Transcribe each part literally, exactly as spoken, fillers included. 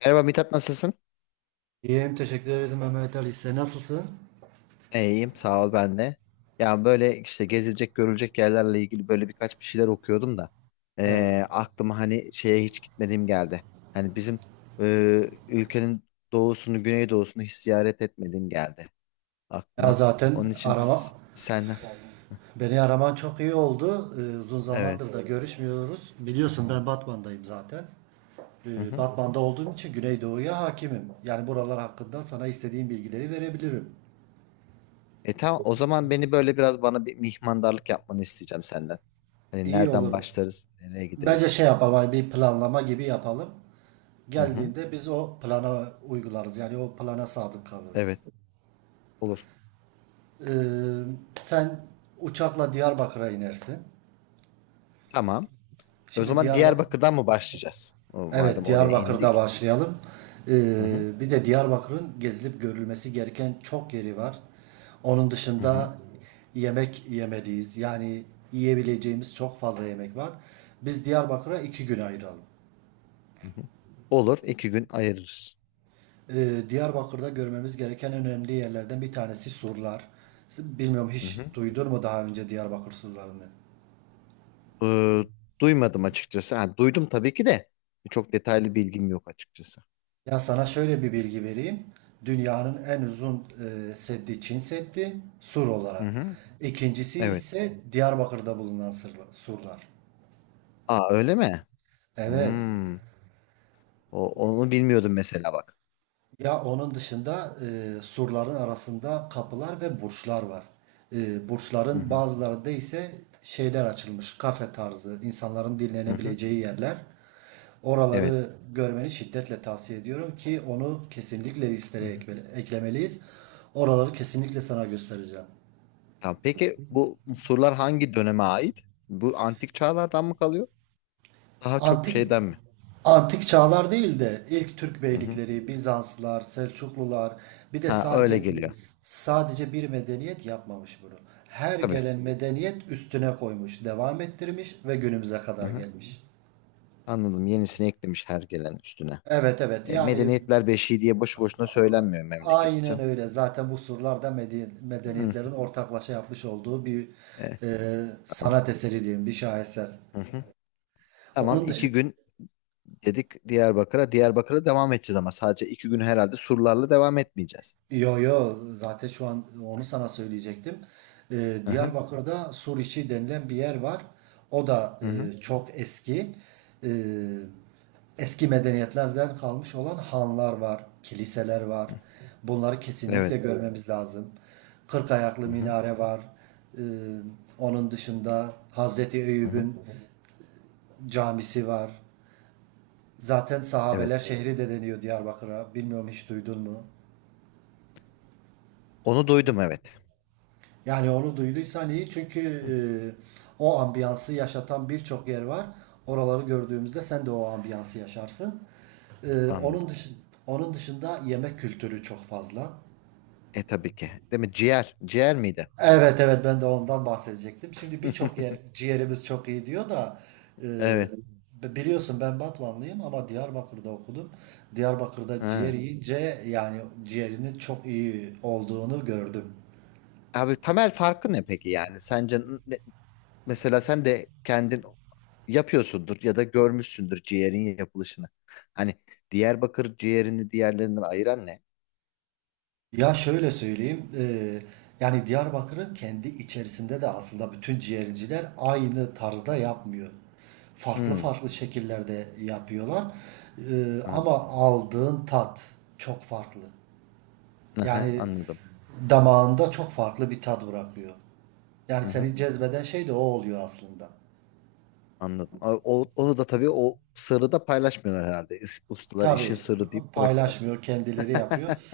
Merhaba Mithat, nasılsın? İyiyim, teşekkür ederim Mehmet Ali. Sen nasılsın? İyiyim sağ ol ben de. Ya böyle işte gezilecek görülecek yerlerle ilgili böyle birkaç bir şeyler okuyordum da Evet. eee, aklıma hani şeye hiç gitmediğim geldi. Hani bizim eee, ülkenin doğusunu güneydoğusunu hiç ziyaret etmediğim geldi Ya aklıma. zaten Onun için s- arama, senden beni araman çok iyi oldu. Ee, uzun evet. zamandır da, evet, görüşmüyoruz. Biliyorsun ben Batman'dayım zaten. Hı Ee, hı. Batman'da olduğum için Güneydoğu'ya hakimim. Yani buralar hakkında sana istediğim bilgileri verebilirim. E tamam, o zaman beni böyle biraz bana bir mihmandarlık yapmanı isteyeceğim senden. Hani İyi nereden olur. başlarız, nereye Bence gideriz? şey yapalım, hani bir planlama gibi yapalım. Hı hı. Geldiğinde biz o plana uygularız. Yani o plana sadık kalırız. Evet, olur. Ee, sen uçakla Diyarbakır'a inersin. Tamam. O Şimdi zaman Diyarbakır Diyarbakır'dan mı başlayacağız? O- Evet, madem oraya Diyarbakır'da indik. başlayalım. Ee, Hı hı, bir de Diyarbakır'ın gezilip görülmesi gereken çok yeri var. Onun hı hı, dışında yemek yemeliyiz. Yani yiyebileceğimiz çok fazla yemek var. Biz Diyarbakır'a iki gün ayıralım. hı hı. Olur, iki gün ayırırız. Ee, Diyarbakır'da görmemiz gereken önemli yerlerden bir tanesi surlar. Bilmiyorum Hı hiç hı. duydun mu daha önce Diyarbakır surlarını? Ee, duymadım açıkçası. Ha, duydum tabii ki de çok detaylı bilgim yok açıkçası. Ya sana şöyle bir bilgi vereyim. Dünyanın en uzun e, seddi Çin Seddi sur Hı olarak. hı, İkincisi evet. ise Diyarbakır'da bulunan sırla- surlar. Aa, öyle mi? Evet. Hmm. O, onu bilmiyordum mesela bak. Ya onun dışında e, surların arasında kapılar ve burçlar var. E, Hı burçların hı, bazılarında ise şeyler açılmış. Kafe tarzı, insanların hı hı, dinlenebileceği yerler. evet. Oraları görmeni şiddetle tavsiye ediyorum ki onu kesinlikle Hı listeye hı. ekmeli- eklemeliyiz. Oraları kesinlikle sana göstereceğim. Tamam. Peki bu sorular hangi döneme ait? Bu antik çağlardan mı kalıyor? Daha çok Antik şeyden mi? antik çağlar değil de ilk Türk Hı hı. beylikleri, Bizanslar, Selçuklular bir de Ha, öyle sadece geliyor. sadece bir medeniyet yapmamış bunu. Her Tabii. gelen medeniyet üstüne koymuş, devam ettirmiş ve günümüze Hı kadar hı. gelmiş. Anladım. Yenisini eklemiş her gelen üstüne. Evet evet, E, yani medeniyetler beşiği diye boşu boşuna söylenmiyor memlekete aynen canım. öyle. Zaten bu surlar da mede- Hı, medeniyetlerin ortaklaşa yapmış olduğu bir e, e, tamam. sanat eseri diyeyim, bir şaheser. Hı hı. Tamam, Onun iki dışı gün dedik Diyarbakır'a. Diyarbakır'a devam edeceğiz ama sadece iki gün herhalde surlarla devam etmeyeceğiz. Yo yo, zaten şu an onu sana söyleyecektim. Ee, Hı hı. Diyarbakır'da Suriçi denilen bir yer var. O da Hı hı. e, çok eski. Ee, eski medeniyetlerden kalmış olan hanlar var, kiliseler var. Hı. Bunları kesinlikle, Evet. evet, görmemiz lazım. Kırk ayaklı Hı hı. minare var. Ee, onun dışında Hazreti Hı hı. Eyüp'ün camisi var. Zaten Evet. sahabeler şehri de deniyor Diyarbakır'a. Bilmiyorum hiç duydun mu? Onu duydum, evet. Yani onu duyduysan iyi, çünkü Hı hı. e, o ambiyansı yaşatan birçok yer var. Oraları gördüğümüzde sen de o ambiyansı yaşarsın. E, onun Anladım. dışında onun dışında yemek kültürü çok fazla. E tabii ki. Değil mi? Ciğer. Ciğer miydi? Evet evet, ben de ondan bahsedecektim. Şimdi birçok yer ciğerimiz çok iyi diyor da e, Evet. biliyorsun ben Batmanlıyım ama Diyarbakır'da okudum. Diyarbakır'da ciğer Ha. yiyince yani ciğerinin çok iyi olduğunu gördüm. Abi, temel farkı ne peki yani? Sence mesela sen de kendin yapıyorsundur ya da görmüşsündür ciğerin yapılışını. Hani Diyarbakır ciğerini diğerlerinden ayıran ne? Ya şöyle söyleyeyim, eee, yani Diyarbakır'ın kendi içerisinde de aslında bütün ciğerciler aynı tarzda yapmıyor. Farklı Hmm, farklı şekillerde yapıyorlar. Eee, anladım. ama aldığın tat çok farklı. Aha, Yani anladım. damağında çok farklı bir tat bırakıyor. Yani Hı hı, seni cezbeden şey de o oluyor aslında. anladım. O, o- onu da tabii o sırrı da paylaşmıyorlar herhalde. İs- Ustalar işin Tabii sırrı deyip bırakıyorlar. paylaşmıyor, kendileri yapıyor.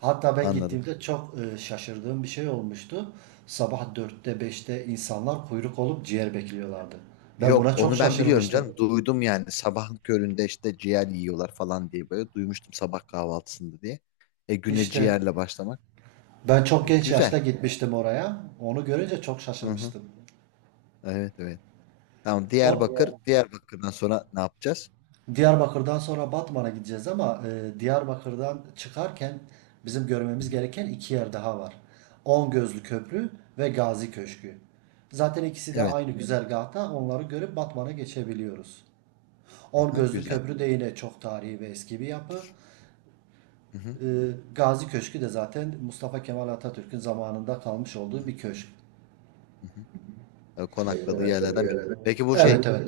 Hatta ben Anladım. gittiğimde çok e, şaşırdığım bir şey olmuştu. Sabah dörtte beşte insanlar kuyruk olup ciğer bekliyorlardı. Ben Yok, buna çok onu ben biliyorum şaşırmıştım. canım. Duydum yani, sabahın köründe işte ciğer yiyorlar falan diye böyle duymuştum, sabah kahvaltısında diye. E, güne İşte ciğerle başlamak. ben çok E, genç yaşta güzel. gitmiştim oraya. Onu görünce çok Hı hı. şaşırmıştım. Evet, evet. Tamam, O Diyarbakır. Diyarbakır'dan sonra ne yapacağız? Diyarbakır'dan sonra Batman'a gideceğiz, ama e, Diyarbakır'dan çıkarken bizim görmemiz Hı-hı. gereken iki yer daha var. On Gözlü Köprü ve Gazi Köşkü. Zaten ikisi de Evet. aynı güzergahta, onları görüp Batman'a geçebiliyoruz. On Hı, Gözlü güzel. Köprü de yine çok tarihi ve eski bir yapı. Hı-hı. E, Gazi Köşkü de zaten Mustafa Kemal Atatürk'ün zamanında kalmış olduğu bir köşk. Hı-hı. E, Evet, konakladığı yerlerden biri. evet. Peki bu Evet şey, evet.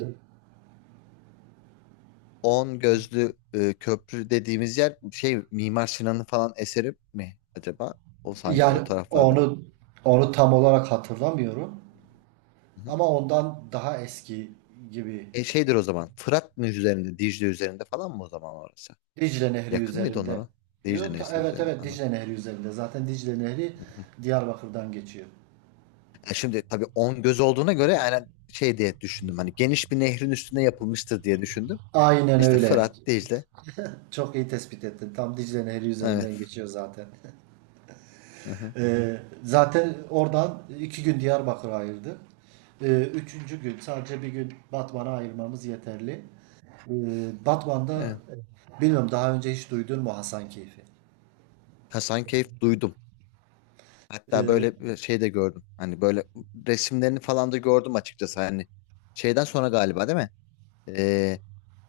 On Gözlü e, Köprü dediğimiz yer şey Mimar Sinan'ın falan eseri mi acaba? O sanki o Yani taraflarda var. onu onu tam olarak hatırlamıyorum. Hı-hı. Ama ondan daha eski gibi. E, şeydir o zaman. Fırat mı üzerinde, Dicle üzerinde falan mı o zaman orası? Dicle Nehri Yakın mıydı üzerinde. onlara? Dicle Yo, ta- Nehri evet üzerinde. evet, Anladım. Dicle Nehri üzerinde. Zaten Dicle Nehri Hı-hı. Diyarbakır'dan geçiyor. E şimdi tabii On Göz olduğuna göre yani şey diye düşündüm. Hani geniş bir nehrin üstüne yapılmıştır diye düşündüm. Aynen İşte öyle. Fırat, Dicle. Çok iyi tespit ettin. Tam Dicle Nehri üzerinden Evet. geçiyor zaten. Aha, Ee, zaten oradan iki gün Diyarbakır'a ayırdık. Ee, üçüncü gün sadece bir gün Batman'a ayırmamız yeterli. Ee, Batman'da evet. e, bilmiyorum daha önce hiç duydun mu Hasankeyf'i? Hasankeyf duydum. Hatta Ee, böyle bir şey de gördüm. Hani böyle resimlerini falan da gördüm açıkçası. Hani şeyden sonra galiba değil mi? Ee,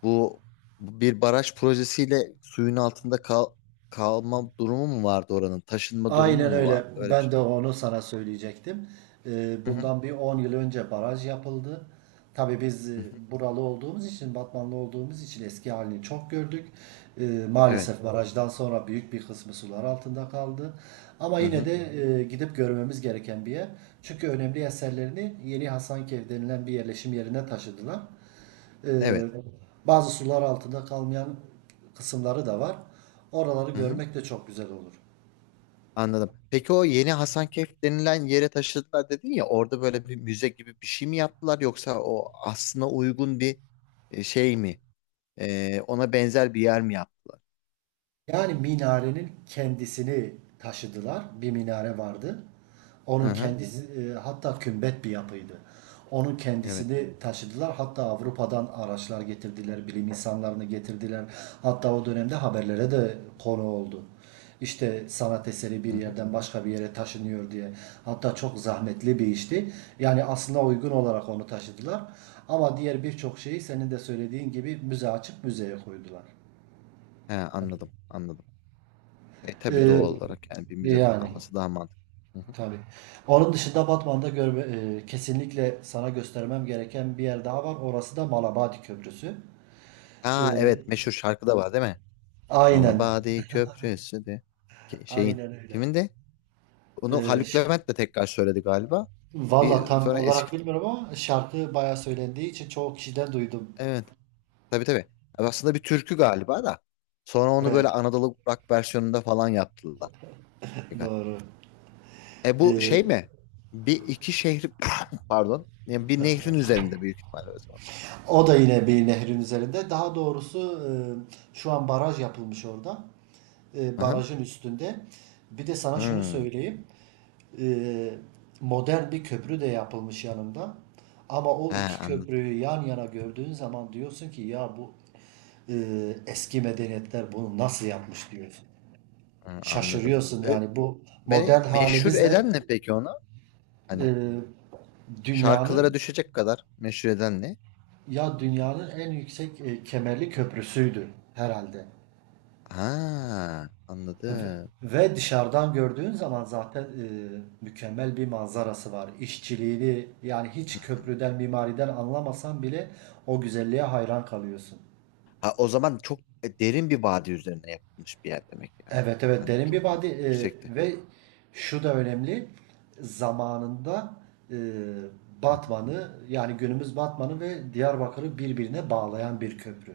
bu bir baraj projesiyle suyun altında kal kalma durumu mu vardı oranın? Taşınma durumu Aynen mu öyle. vardı? Öyle bir Ben şey. de onu sana söyleyecektim. Ee, Hı hı, Bundan bir on yıl önce baraj yapıldı. Tabii biz hı e, hı. buralı olduğumuz için, Batmanlı olduğumuz için eski halini çok gördük. Ee, Evet. Maalesef barajdan sonra büyük bir kısmı sular altında kaldı. Ama Hı yine hı. de e, gidip görmemiz gereken bir yer. Çünkü önemli eserlerini Yeni Hasankeyf denilen bir yerleşim yerine taşıdılar. Evet. Ee, Bazı sular altında kalmayan kısımları da var. Oraları Hı hı. görmek de çok güzel olur. Anladım. Peki o yeni Hasankeyf denilen yere taşıdılar dedin ya, orada böyle bir müze gibi bir şey mi yaptılar yoksa o aslına uygun bir e, şey mi? Ee, ona benzer bir yer mi yaptılar? Yani minarenin kendisini taşıdılar. Bir minare vardı. Hı Onun hı. kendisi, e, hatta kümbet bir yapıydı. Onun Evet. kendisini taşıdılar. Hatta Avrupa'dan araçlar getirdiler, bilim insanlarını getirdiler. Hatta o dönemde haberlere de konu oldu. İşte sanat eseri bir Hı hı. yerden başka bir yere taşınıyor diye. Hatta çok zahmetli bir işti. Yani aslına uygun olarak onu taşıdılar. Ama diğer birçok şeyi senin de söylediğin gibi müze açıp müzeye koydular. He, anladım. Anladım. E tabii, Ee, doğal olarak yani bir müzede yani. kalması daha mantıklı. Hı hı. Tabii. Onun dışında Batman'da görme, e, kesinlikle sana göstermem gereken bir yer daha var. Orası da Malabadi Köprüsü. Aa E, evet, meşhur şarkı da var değil mi? aynen. Malabadi Köprüsü de Ke- şeyin Aynen öyle. kimin de? Onu E, Haluk ş- Levent de tekrar söyledi galiba. valla Bir tam sonra olarak eski bilmiyorum, ama şarkı bayağı söylendiği için çoğu kişiden duydum. evet, tabii tabii. Yani aslında bir türkü galiba da. Sonra onu böyle Evet. Anadolu rock versiyonunda falan yaptılar. Doğru. E, bu E, şey mi? Bir iki şehri pardon. Yani bir nehrin üzerinde büyük ihtimalle o zaman. o da yine bir nehrin üzerinde. Daha doğrusu, e, şu an baraj yapılmış orada. E, Aha. barajın üstünde. Bir de sana şunu Hmm. söyleyeyim. Eee, modern bir köprü de yapılmış yanında. Ama o Ha, iki anladım. köprüyü yan yana gördüğün zaman diyorsun ki ya bu eee, eski medeniyetler bunu nasıl yapmış diyorsun. Ha, anladım. Şaşırıyorsun E, yani bu beni modern meşhur halimizle eden ne peki ona? Hani eee, şarkılara dünyanın düşecek kadar meşhur eden ne? ya dünyanın en yüksek e, kemerli köprüsüydü herhalde. Ha, Ve anladım. ve dışarıdan gördüğün zaman zaten e, mükemmel bir manzarası var. İşçiliğini yani hiç Hı. köprüden, mimariden anlamasan bile o güzelliğe hayran kalıyorsun. Ha, o zaman çok e, derin bir vadi üzerine yapılmış bir yer demek yani. Evet evet, Hani derin çok bir yü- vadi. e, yüksekte. Ve şu da önemli, zamanında e, Hı hı. Batman'ı, yani günümüz Batman'ı ve Diyarbakır'ı birbirine bağlayan bir köprü.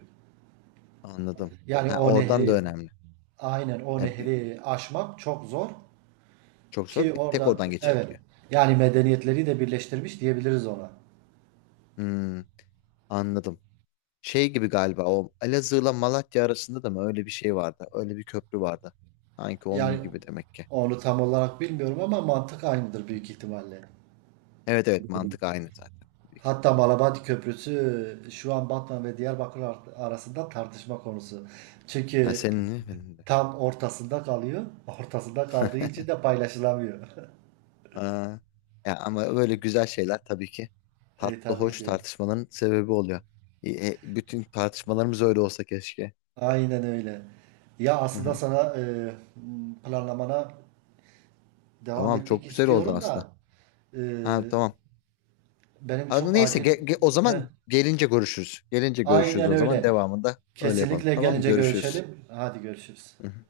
Anladım. Yani Ha, o oradan da nehri önemli. aynen, o Ha, bir- nehri aşmak çok zor. Çok Ki zor. Bir tek orada oradan evet, geçiliyor. yani medeniyetleri de birleştirmiş diyebiliriz ona. Hmm, anladım. Şey gibi galiba, o Elazığ'la Malatya arasında da mı öyle bir şey vardı? Öyle bir köprü vardı. Sanki onun Yani gibi demek ki. onu tam olarak bilmiyorum ama mantık aynıdır, büyük ihtimalle. Evet evet, mantık aynı zaten büyük Hatta ihtimalle. Malabadi Köprüsü şu an Batman ve Diyarbakır ar- arasında tartışma konusu. Ha, Çünkü senin mi benim de. tam ortasında kalıyor. Ortasında kaldığı için de paylaşılamıyor. Aa, ya ama böyle güzel şeyler tabii ki E tatlı tabii hoş ki. tartışmaların sebebi oluyor. E, e, bütün tartışmalarımız öyle olsa keşke. Aynen öyle. Ya Hı aslında hı. sana e, planlamana devam Tamam, etmek çok güzel oldu istiyorum aslında. da, e, Ha, tamam. benim çok Abi, neyse, acil ge- ge- o zaman gelince görüşürüz. Gelince görüşürüz, Aynen o zaman öyle. devamında öyle yapalım. Kesinlikle Tamam mı? gelince Görüşürüz. görüşelim. Hadi görüşürüz. Hı hı.